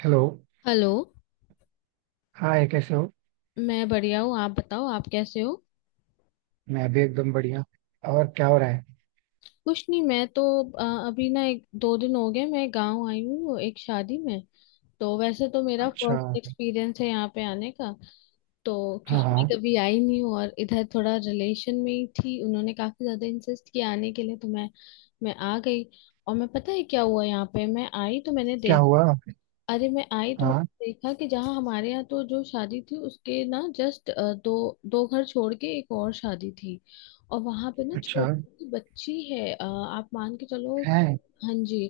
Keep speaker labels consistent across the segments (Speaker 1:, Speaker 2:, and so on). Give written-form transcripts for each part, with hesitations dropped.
Speaker 1: Hello.
Speaker 2: Hello.
Speaker 1: Hi, कैसे हो?
Speaker 2: मैं बढ़िया हूँ, आप बताओ, आप कैसे हो?
Speaker 1: मैं भी एकदम बढ़िया. और क्या हो रहा है?
Speaker 2: कुछ नहीं, अभी ना एक दो दिन हो गए, मैं गांव आई हूँ एक शादी में। तो वैसे तो मेरा
Speaker 1: अच्छा.
Speaker 2: फर्स्ट एक्सपीरियंस है यहाँ पे आने का। तो
Speaker 1: हाँ
Speaker 2: क्योंकि
Speaker 1: हाँ.
Speaker 2: मैं कभी आई नहीं हूँ, और इधर थोड़ा रिलेशन में ही थी, उन्होंने काफी ज्यादा इंसिस्ट किया आने के लिए, तो मैं आ गई। और मैं, पता है क्या हुआ? यहाँ पे मैं आई तो मैंने
Speaker 1: क्या
Speaker 2: देखा,
Speaker 1: हुआ?
Speaker 2: अरे मैं आई तो
Speaker 1: हाँ.
Speaker 2: मैंने देखा कि जहाँ हमारे यहाँ तो जो शादी थी उसके ना जस्ट दो दो घर छोड़ के एक और शादी थी। और वहां पे ना
Speaker 1: अच्छा.
Speaker 2: छोटी सी बच्ची है, आप मान के चलो
Speaker 1: है.
Speaker 2: हाँ जी,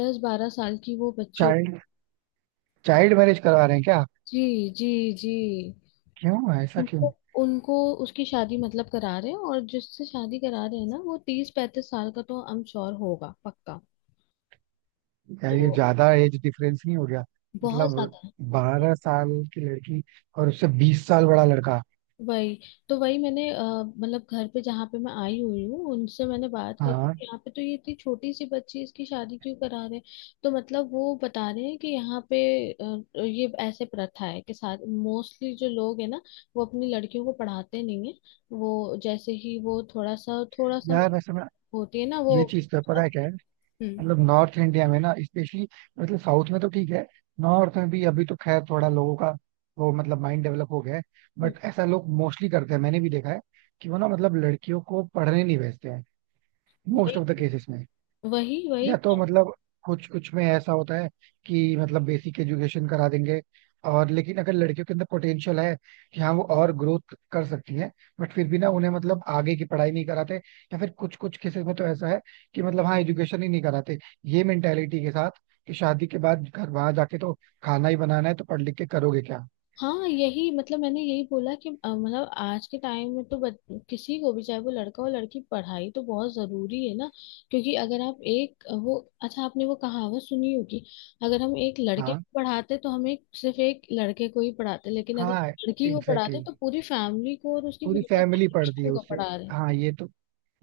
Speaker 2: 10-12 साल की वो
Speaker 1: चाइल्ड चाइल्ड मैरिज करवा रहे हैं क्या?
Speaker 2: जी जी जी।
Speaker 1: क्यों, ऐसा
Speaker 2: तो
Speaker 1: क्यों?
Speaker 2: उनको उसकी शादी मतलब करा रहे हैं, और जिससे शादी करा रहे हैं ना वो 30-35 साल का, तो आई एम श्योर होगा पक्का।
Speaker 1: यार, ये
Speaker 2: तो
Speaker 1: ज्यादा एज डिफरेंस नहीं हो गया?
Speaker 2: बहुत
Speaker 1: मतलब
Speaker 2: ज्यादा है।
Speaker 1: 12 साल की लड़की और उससे 20 साल बड़ा लड़का.
Speaker 2: वही। तो वही, मैंने मतलब घर पे जहाँ पे मैं आई हुई हूँ उनसे मैंने बात करी
Speaker 1: हाँ.
Speaker 2: कि यहाँ पे तो ये इतनी छोटी सी बच्ची इसकी शादी क्यों करा रहे हैं? तो मतलब वो बता रहे हैं कि यहाँ पे ये ऐसे प्रथा है कि साथ मोस्टली जो लोग है ना वो अपनी लड़कियों को पढ़ाते नहीं है। वो जैसे ही वो थोड़ा सा
Speaker 1: यार वैसे मैं,
Speaker 2: होती है ना वो।
Speaker 1: ये चीज तो पता है क्या है.
Speaker 2: हम्म।
Speaker 1: मतलब नॉर्थ इंडिया में ना, स्पेशली. मतलब साउथ में तो ठीक है. नॉर्थ में भी अभी तो खैर थोड़ा लोगों का वो मतलब माइंड डेवलप हो गया है. बट ऐसा लोग मोस्टली करते हैं, मैंने भी देखा है कि वो ना मतलब लड़कियों को पढ़ने नहीं भेजते हैं, मोस्ट
Speaker 2: वही
Speaker 1: ऑफ द केसेस में.
Speaker 2: वही वही।
Speaker 1: या तो मतलब कुछ कुछ में ऐसा होता है कि मतलब बेसिक एजुकेशन करा देंगे. और लेकिन अगर लड़कियों के अंदर पोटेंशियल है कि हाँ वो और ग्रोथ कर सकती हैं, बट फिर भी ना उन्हें मतलब आगे की पढ़ाई नहीं कराते, या फिर कुछ कुछ केसेस में तो ऐसा है कि मतलब हाँ एजुकेशन ही नहीं कराते, ये मेंटेलिटी के साथ कि शादी के बाद घर वहां जाके तो खाना ही बनाना है तो पढ़ लिख के करोगे क्या.
Speaker 2: हाँ यही, मतलब मैंने यही बोला कि मतलब आज के टाइम में किसी को भी, चाहे वो लड़का हो लड़की, पढ़ाई तो बहुत जरूरी है ना। क्योंकि अगर आप एक वो, अच्छा आपने वो कहावत सुनी होगी, अगर हम एक लड़के
Speaker 1: हाँ
Speaker 2: को पढ़ाते तो हम एक सिर्फ एक लड़के को ही पढ़ाते, लेकिन अगर
Speaker 1: हाँ
Speaker 2: लड़की को
Speaker 1: एग्जैक्टली
Speaker 2: पढ़ाते
Speaker 1: exactly.
Speaker 2: तो पूरी फैमिली को और उसकी
Speaker 1: पूरी
Speaker 2: फ्यूचर
Speaker 1: फैमिली पढ़ती है
Speaker 2: जनरेशन को
Speaker 1: उससे.
Speaker 2: पढ़ा रहे हैं।
Speaker 1: हाँ ये तो,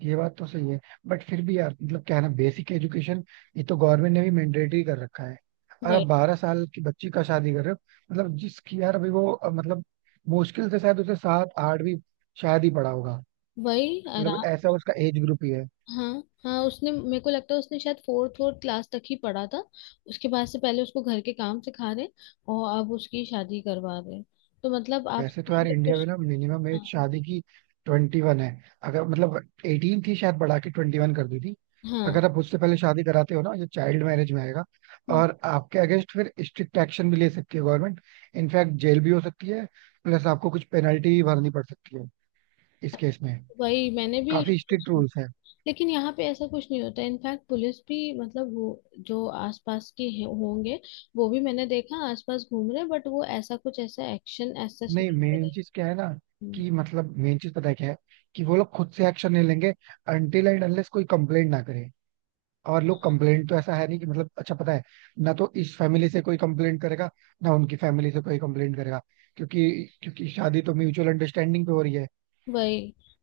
Speaker 1: ये बात तो सही है. बट फिर भी यार, मतलब क्या है ना, बेसिक एजुकेशन ये तो गवर्नमेंट ने भी मैंडेटरी कर रखा है. और आप
Speaker 2: वही
Speaker 1: 12 साल की बच्ची का शादी कर रहे हो. मतलब जिसकी यार, अभी वो मतलब मुश्किल से शायद उसे सात आठ भी शायद ही पड़ा होगा.
Speaker 2: वही।
Speaker 1: मतलब ऐसा उसका एज ग्रुप ही है.
Speaker 2: हाँ हाँ। उसने, मेरे को लगता है उसने शायद फोर्थ फोर्थ क्लास तक ही पढ़ा था। उसके बाद से पहले उसको घर के काम सिखा रहे, और अब उसकी शादी करवा रहे। तो मतलब आप
Speaker 1: वैसे तो
Speaker 2: समझ
Speaker 1: यार,
Speaker 2: लो कि
Speaker 1: इंडिया में ना मिनिमम एज
Speaker 2: हाँ
Speaker 1: शादी की 21 है. अगर मतलब 18 थी, शायद बढ़ा के 21 कर दी थी.
Speaker 2: हाँ।
Speaker 1: अगर आप उससे पहले शादी कराते हो ना, ये चाइल्ड मैरिज में आएगा.
Speaker 2: हम्म।
Speaker 1: और आपके अगेंस्ट फिर स्ट्रिक्ट एक्शन भी ले सकती है गवर्नमेंट. इनफैक्ट जेल भी हो सकती है. प्लस आपको कुछ पेनल्टी भी भरनी पड़ सकती है इस केस में.
Speaker 2: वही, मैंने भी ये
Speaker 1: काफी
Speaker 2: चीज़
Speaker 1: स्ट्रिक्ट
Speaker 2: सुनी।
Speaker 1: रूल्स है.
Speaker 2: लेकिन यहाँ पे ऐसा कुछ नहीं होता, इनफैक्ट पुलिस भी मतलब वो जो आसपास के होंगे, वो भी मैंने देखा आसपास घूम रहे, बट वो ऐसा कुछ ऐसा एक्शन ऐसा नहीं
Speaker 1: नहीं,
Speaker 2: ले
Speaker 1: मेन
Speaker 2: रहे।
Speaker 1: चीज क्या है ना,
Speaker 2: हम्म।
Speaker 1: कि मतलब मेन चीज पता है क्या है, कि वो लोग खुद से एक्शन नहीं लेंगे अनटिल एंड अनलेस कोई कंप्लेंट ना करे. और लोग कंप्लेंट तो ऐसा है नहीं कि मतलब, अच्छा पता है, ना तो इस फैमिली से कोई कंप्लेंट करेगा ना उनकी फैमिली से कोई कंप्लेंट करेगा. क्योंकि क्योंकि शादी तो म्यूचुअल अंडरस्टैंडिंग पे हो रही है.
Speaker 2: वही,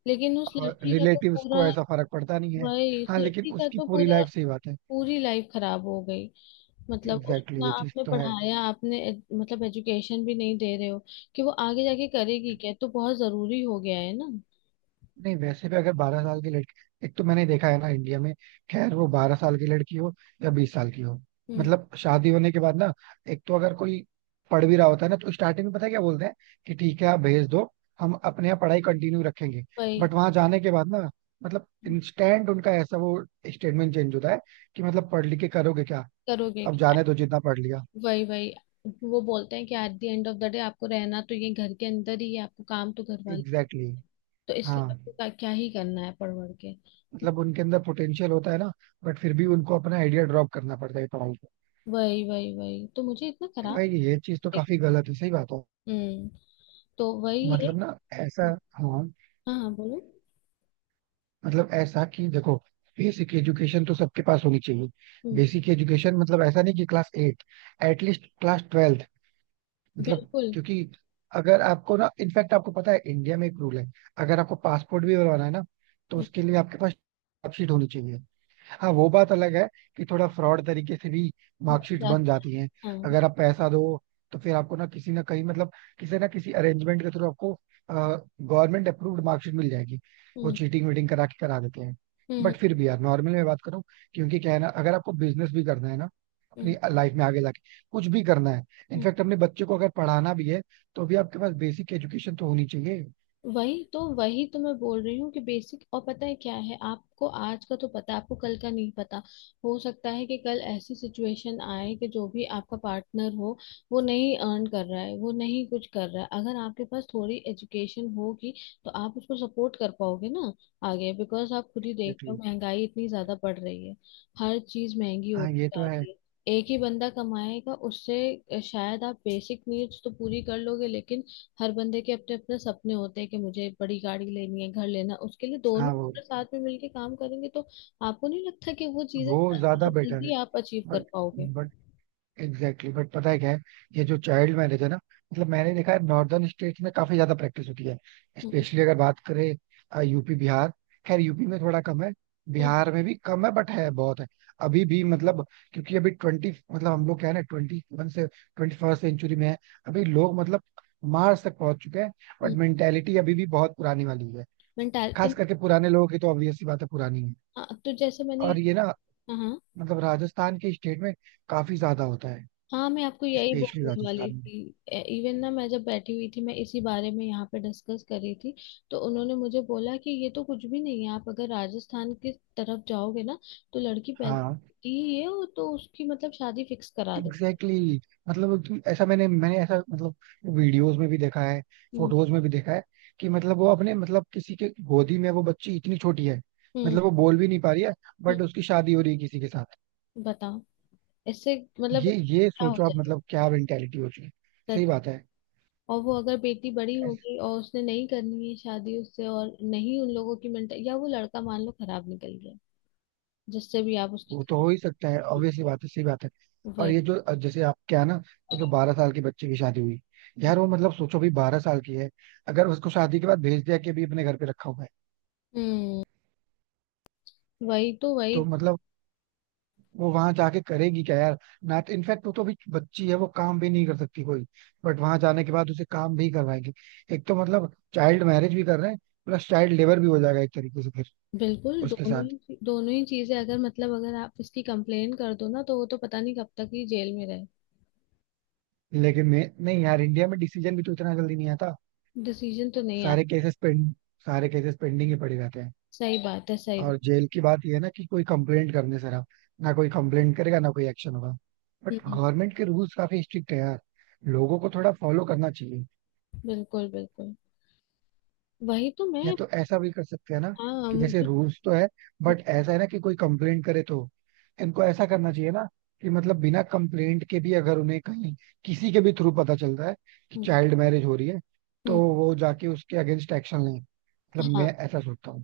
Speaker 2: लेकिन उस
Speaker 1: और
Speaker 2: लड़की का तो
Speaker 1: रिलेटिव्स
Speaker 2: पूरा,
Speaker 1: को ऐसा फर्क पड़ता नहीं है.
Speaker 2: वही, इस
Speaker 1: हाँ लेकिन
Speaker 2: लड़की का
Speaker 1: उसकी
Speaker 2: तो
Speaker 1: पूरी
Speaker 2: पूरा,
Speaker 1: लाइफ, सही बात है.
Speaker 2: पूरी लाइफ खराब हो गई।
Speaker 1: एग्जैक्टली
Speaker 2: मतलब
Speaker 1: exactly,
Speaker 2: उतना
Speaker 1: ये चीज
Speaker 2: आपने
Speaker 1: तो है.
Speaker 2: पढ़ाया, आपने मतलब एजुकेशन भी नहीं दे रहे हो कि वो आगे जाके करेगी क्या? तो बहुत जरूरी हो गया है ना।
Speaker 1: नहीं, वैसे भी अगर 12 साल की लड़की, एक तो मैंने देखा है ना इंडिया में, खैर वो 12 साल की लड़की हो या 20 साल की हो,
Speaker 2: हम्म।
Speaker 1: मतलब शादी होने के बाद ना, एक तो अगर कोई पढ़ भी रहा होता है ना, तो स्टार्टिंग में पता है क्या बोलते हैं कि ठीक है आप भेज दो, हम अपने यहाँ पढ़ाई कंटिन्यू रखेंगे.
Speaker 2: वही।
Speaker 1: बट वहां जाने के बाद ना मतलब इंस्टेंट उनका ऐसा वो स्टेटमेंट चेंज होता है कि मतलब पढ़ लिख के करोगे क्या,
Speaker 2: करोगे
Speaker 1: अब
Speaker 2: क्या?
Speaker 1: जाने दो जितना पढ़ लिया.
Speaker 2: वही वही। वो बोलते हैं कि at the end of the day आपको रहना तो ये घर के अंदर ही है, आपको काम तो घर वाले,
Speaker 1: एग्जैक्टली exactly.
Speaker 2: तो इसलिए
Speaker 1: हाँ
Speaker 2: आपको क्या क्या ही करना है पढ़ वढ़ के।
Speaker 1: मतलब उनके अंदर पोटेंशियल होता है ना, बट फिर भी उनको अपना आइडिया ड्रॉप करना पड़ता है.
Speaker 2: वही वही वही। तो मुझे इतना खराब
Speaker 1: भाई ये चीज तो
Speaker 2: लगे।
Speaker 1: काफी गलत है, सही बात हो.
Speaker 2: हम्म। तो वही है।
Speaker 1: मतलब ना, ऐसा, हाँ
Speaker 2: हाँ हाँ बोलो।
Speaker 1: मतलब ऐसा कि देखो, बेसिक एजुकेशन तो सबके पास होनी चाहिए.
Speaker 2: हम्म।
Speaker 1: बेसिक एजुकेशन मतलब ऐसा नहीं कि class at, at least class twelfth. मतलब
Speaker 2: बिल्कुल।
Speaker 1: क्योंकि अगर आपको ना, इनफैक्ट आपको पता है इंडिया में एक रूल है, अगर आपको पासपोर्ट भी बनवाना है ना, तो उसके लिए आपके पास मार्कशीट होनी चाहिए. हाँ वो बात अलग है कि थोड़ा फ्रॉड तरीके से भी मार्कशीट
Speaker 2: हम्म।
Speaker 1: बन जाती हैं, अगर आप पैसा दो तो फिर आपको ना किसी ना कहीं, मतलब किसी ना किसी अरेंजमेंट के थ्रू आपको गवर्नमेंट अप्रूव्ड मार्कशीट मिल जाएगी. वो
Speaker 2: 嗯嗯嗯嗯嗯।
Speaker 1: चीटिंग वीटिंग करा के करा देते हैं. बट फिर भी यार नॉर्मल में बात करूं, क्योंकि क्या है ना, अगर आपको बिजनेस भी करना है ना, अपनी लाइफ में आगे जाके कुछ भी करना है, इनफैक्ट अपने बच्चे को अगर पढ़ाना भी है, तो भी आपके पास बेसिक एजुकेशन तो होनी चाहिए.
Speaker 2: वही। तो वही तो मैं बोल रही हूँ कि बेसिक, और पता है क्या है, आपको आज का तो पता है, आपको कल का नहीं पता। हो सकता है कि कल ऐसी सिचुएशन आए कि जो भी आपका पार्टनर हो, वो नहीं अर्न कर रहा है, वो नहीं कुछ कर रहा है। अगर आपके पास थोड़ी एजुकेशन होगी तो आप उसको सपोर्ट कर पाओगे ना आगे। बिकॉज आप खुद ही देख रहे
Speaker 1: एग्जैक्टली.
Speaker 2: हो महंगाई इतनी ज्यादा बढ़ रही है, हर चीज महंगी
Speaker 1: हाँ
Speaker 2: होती
Speaker 1: ये तो
Speaker 2: जा
Speaker 1: है.
Speaker 2: रही है। एक ही बंदा कमाएगा, उससे शायद आप बेसिक नीड्स तो पूरी कर लोगे, लेकिन हर बंदे के अपने अपने सपने होते हैं कि मुझे बड़ी गाड़ी लेनी है, घर लेना है। उसके लिए दोनों
Speaker 1: हाँ वो,
Speaker 2: अपने साथ में मिलके काम करेंगे, तो आपको नहीं लगता कि वो चीजें
Speaker 1: ज्यादा बेटर है.
Speaker 2: जल्दी आप अचीव कर पाओगे?
Speaker 1: But exactly exactly. बट पता है क्या है, ये जो चाइल्ड मैरिज है ना, मतलब मैंने देखा है नॉर्दर्न स्टेट्स में काफी ज्यादा प्रैक्टिस होती है,
Speaker 2: हम्म
Speaker 1: स्पेशली अगर बात करें यूपी बिहार, खैर यूपी में थोड़ा कम है,
Speaker 2: हम्म
Speaker 1: बिहार में भी कम है, बट है बहुत है. अभी भी मतलब क्योंकि अभी ट्वेंटी मतलब हम लोग क्या है ना, 21 से 21st सेंचुरी में है. अभी लोग मतलब मार्स तक पहुंच चुके हैं. But
Speaker 2: hmm.
Speaker 1: मेंटेलिटी अभी भी बहुत पुरानी वाली है,
Speaker 2: मेंटाल।
Speaker 1: खास करके पुराने लोगों की तो ऑब्वियस सी बात है, पुरानी है.
Speaker 2: हाँ तो जैसे मैंने,
Speaker 1: और ये ना
Speaker 2: हाँ हाँ।
Speaker 1: मतलब राजस्थान के स्टेट में काफी ज्यादा होता है,
Speaker 2: हाँ, मैं आपको यही
Speaker 1: स्पेशली
Speaker 2: बोलने वाली
Speaker 1: राजस्थान में.
Speaker 2: थी। इवन ना, मैं जब बैठी हुई थी मैं इसी बारे में यहाँ पे डिस्कस कर रही थी, तो उन्होंने मुझे बोला कि ये तो कुछ भी नहीं है, आप अगर राजस्थान की तरफ जाओगे ना तो लड़की पैदा
Speaker 1: हाँ
Speaker 2: होती ही है, और तो उसकी मतलब शादी फिक्स करा दे।
Speaker 1: Exactly exactly. मतलब कि ऐसा मैंने मैंने ऐसा मतलब वीडियोस में भी देखा है, फोटोज में भी देखा है कि मतलब वो अपने मतलब किसी के गोदी में वो बच्ची इतनी छोटी है,
Speaker 2: हम्म।
Speaker 1: मतलब वो बोल भी नहीं पा रही है,
Speaker 2: हम्म,
Speaker 1: बट उसकी शादी हो रही है किसी के साथ.
Speaker 2: बताओ। इससे मतलब
Speaker 1: ये
Speaker 2: क्या हो
Speaker 1: सोचो आप
Speaker 2: जाएगा?
Speaker 1: मतलब क्या मेंटेलिटी हो चुकी है. सही
Speaker 2: सच।
Speaker 1: बात है.
Speaker 2: और वो अगर बेटी बड़ी
Speaker 1: ऐस-
Speaker 2: होगी और उसने नहीं करनी है शादी उससे, और नहीं उन लोगों की मेंटल, या वो लड़का मान लो खराब निकल गया जिससे भी आप
Speaker 1: वो
Speaker 2: उसकी कर
Speaker 1: तो हो ही सकता है,
Speaker 2: रहे
Speaker 1: ऑब्वियसली बात है, सही बात है.
Speaker 2: हैं,
Speaker 1: और
Speaker 2: वही।
Speaker 1: ये जो जैसे आप क्या ना, वो जो 12 साल के बच्चे की शादी हुई, यार वो मतलब सोचो भी 12 साल की है, अगर उसको शादी के बाद भेज दिया कि अभी अपने घर पे रखा हुआ है,
Speaker 2: हम्म। वही तो
Speaker 1: तो
Speaker 2: वही।
Speaker 1: मतलब वो वहां जाके करेगी क्या यार. ना इनफैक्ट वो तो अभी बच्ची है, वो काम भी नहीं कर सकती कोई, बट वहां जाने के बाद उसे काम भी करवाएंगे. एक तो मतलब चाइल्ड मैरिज भी कर रहे हैं, प्लस चाइल्ड लेबर भी हो जाएगा एक तरीके से फिर
Speaker 2: बिल्कुल,
Speaker 1: उसके
Speaker 2: दोनों
Speaker 1: साथ.
Speaker 2: ही दोनों ही चीजें अगर मतलब अगर आप इसकी कंप्लेन कर दो ना तो वो तो पता नहीं कब तक ही जेल में रहे।
Speaker 1: लेकिन मैं नहीं यार, इंडिया में डिसीजन भी तो इतना जल्दी नहीं आता.
Speaker 2: डिसीजन तो नहीं आता।
Speaker 1: सारे केसेस पेंड सारे केसेस पेंडिंग ही पड़े रहते हैं.
Speaker 2: सही बात है, सही बात।
Speaker 1: और जेल की बात यह है ना कि कोई कंप्लेंट करने से रहा, ना कोई कंप्लेंट करेगा ना कोई एक्शन होगा. But
Speaker 2: hmm.
Speaker 1: गवर्नमेंट के रूल्स काफी स्ट्रिक्ट है यार, लोगों को थोड़ा फॉलो करना चाहिए.
Speaker 2: बिल्कुल बिल्कुल। वही तो
Speaker 1: या
Speaker 2: मैं,
Speaker 1: तो ऐसा भी कर सकते हैं ना
Speaker 2: हाँ
Speaker 1: कि जैसे
Speaker 2: मुझे,
Speaker 1: रूल्स तो है
Speaker 2: हम्म,
Speaker 1: बट ऐसा है ना कि कोई कंप्लेंट करे तो, इनको ऐसा करना चाहिए ना कि मतलब बिना कंप्लेंट के भी अगर उन्हें कहीं किसी के भी थ्रू पता चल रहा है कि
Speaker 2: हम्म,
Speaker 1: चाइल्ड मैरिज हो रही है, तो
Speaker 2: हम्म।
Speaker 1: वो जाके उसके अगेंस्ट एक्शन लें, मतलब
Speaker 2: हाँ।
Speaker 1: मैं ऐसा सोचता हूँ.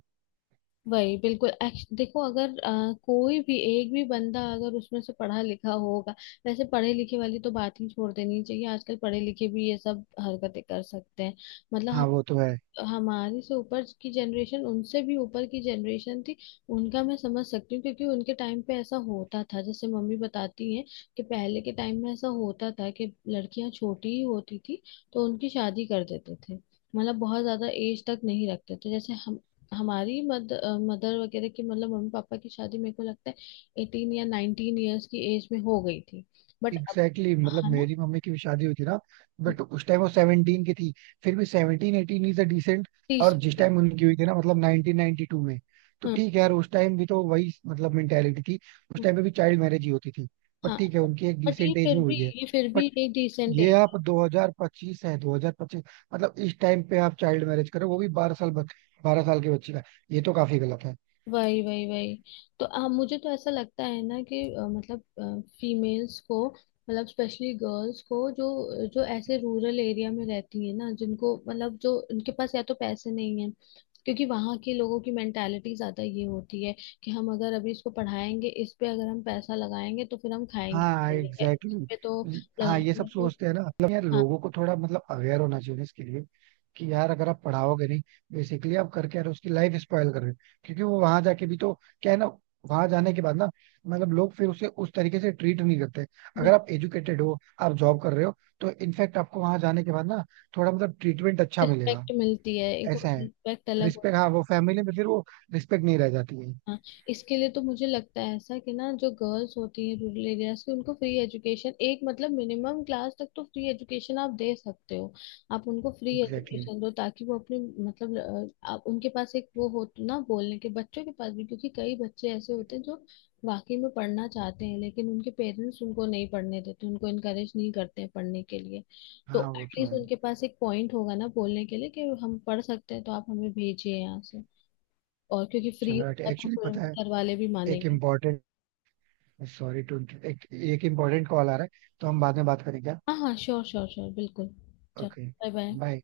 Speaker 2: वही बिल्कुल। देखो, अगर कोई भी एक भी बंदा अगर उसमें से पढ़ा लिखा होगा, वैसे पढ़े लिखे वाली तो बात ही छोड़ देनी चाहिए, आजकल पढ़े लिखे भी ये सब हरकतें कर सकते हैं।
Speaker 1: हाँ
Speaker 2: मतलब
Speaker 1: वो तो है.
Speaker 2: हमारे से ऊपर की जनरेशन, उनसे भी ऊपर की जनरेशन थी, उनका मैं समझ सकती हूँ क्योंकि उनके टाइम पे ऐसा होता था। जैसे मम्मी बताती हैं कि पहले के टाइम में ऐसा होता था कि लड़कियां छोटी ही होती थी तो उनकी शादी कर देते थे। मतलब बहुत ज्यादा एज तक नहीं रखते थे। जैसे हम, हमारी मद, मदर वगैरह की मतलब मम्मी पापा की शादी मेरे को लगता है 18 या 19 ईयर्स की एज में हो गई थी। बट अब,
Speaker 1: एग्जैक्टली exactly, मतलब
Speaker 2: है ना?
Speaker 1: मेरी मम्मी की भी शादी हुई थी ना, बट उस टाइम वो 17 की थी. फिर भी 17 18 इज अ डिसेंट.
Speaker 2: तीस।
Speaker 1: और जिस टाइम उनकी हुई थी ना, मतलब 1992 में, तो
Speaker 2: हाँ
Speaker 1: ठीक है यार, उस टाइम भी तो वही मतलब मेंटेलिटी थी. उस टाइम पे भी चाइल्ड मैरिज ही होती थी, बट
Speaker 2: हाँ।
Speaker 1: ठीक है उनकी एक
Speaker 2: बट ये
Speaker 1: डिसेंट एज
Speaker 2: फिर
Speaker 1: में
Speaker 2: भी,
Speaker 1: हुई है.
Speaker 2: ये फिर
Speaker 1: बट
Speaker 2: भी एक डिसेंट
Speaker 1: ये
Speaker 2: है।
Speaker 1: आप 2025 है, 2025 मतलब इस टाइम पे आप चाइल्ड मैरिज करो, वो भी 12 साल के बच्चे का, ये तो काफी गलत है.
Speaker 2: वही वही वही। तो मुझे तो ऐसा लगता है ना कि मतलब फीमेल्स को, मतलब स्पेशली गर्ल्स को, जो जो ऐसे रूरल एरिया में रहती है ना, जिनको मतलब जो उनके पास या तो पैसे नहीं है, क्योंकि वहाँ के लोगों की मेंटालिटी ज्यादा ये होती है कि हम अगर अभी इसको पढ़ाएंगे, इस पे अगर हम पैसा लगाएंगे तो फिर हम खाएंगे
Speaker 1: हाँ
Speaker 2: पीएंगे, या इस
Speaker 1: एग्जैक्टली
Speaker 2: पे तो
Speaker 1: exactly. हाँ ये
Speaker 2: लगाने
Speaker 1: सब
Speaker 2: में कोई।
Speaker 1: सोचते हैं ना कि मतलब यार
Speaker 2: हाँ।
Speaker 1: लोगों को थोड़ा मतलब अवेयर होना चाहिए ना इसके लिए कि यार अगर आप पढ़ाओगे नहीं, बेसिकली आप करके यार उसकी लाइफ स्पॉयल कर रहे हो. क्योंकि वो वहां जाके भी तो क्या है ना, वहां जाने के बाद ना मतलब लोग फिर उसे उस तरीके से ट्रीट नहीं करते. अगर आप एजुकेटेड हो, आप जॉब कर रहे हो, तो इनफैक्ट आपको वहां जाने के बाद ना थोड़ा मतलब ट्रीटमेंट अच्छा मिलेगा.
Speaker 2: रिस्पेक्ट मिलती है एक,
Speaker 1: ऐसा है.
Speaker 2: रिस्पेक्ट अलग।
Speaker 1: रिस्पेक्ट, हाँ वो फैमिली में फिर वो रिस्पेक्ट नहीं रह जाती है.
Speaker 2: हाँ, इसके लिए तो मुझे लगता है ऐसा कि ना जो गर्ल्स होती हैं रूरल एरियाज की, उनको फ्री एजुकेशन, एक मतलब मिनिमम क्लास तक तो फ्री एजुकेशन आप दे सकते हो। आप उनको फ्री
Speaker 1: एग्जैक्टली exactly.
Speaker 2: एजुकेशन दो ताकि वो अपने मतलब, आप उनके पास एक वो हो तो ना बोलने के, बच्चों के पास भी। क्योंकि कई बच्चे ऐसे होते हैं जो वाकई में पढ़ना चाहते हैं, लेकिन उनके पेरेंट्स उनको नहीं पढ़ने देते, उनको इनकरेज नहीं करते हैं पढ़ने के लिए। तो
Speaker 1: हाँ वो तो
Speaker 2: एटलीस्ट
Speaker 1: है.
Speaker 2: उनके पास एक पॉइंट होगा ना बोलने के लिए कि हम पढ़ सकते हैं तो आप हमें भेजिए यहाँ से। और क्योंकि फ्री
Speaker 1: चलो
Speaker 2: होगा तो
Speaker 1: एक्चुअली पता है,
Speaker 2: फिर घर वाले भी
Speaker 1: एक
Speaker 2: मानेंगे।
Speaker 1: इम्पोर्टेंट, सॉरी टू, एक एक इम्पोर्टेंट कॉल आ रहा है, तो हम बाद में बात करें क्या.
Speaker 2: हाँ हाँ, श्योर श्योर श्योर, बिल्कुल। चलो।
Speaker 1: ओके.
Speaker 2: Bye bye.
Speaker 1: बाय.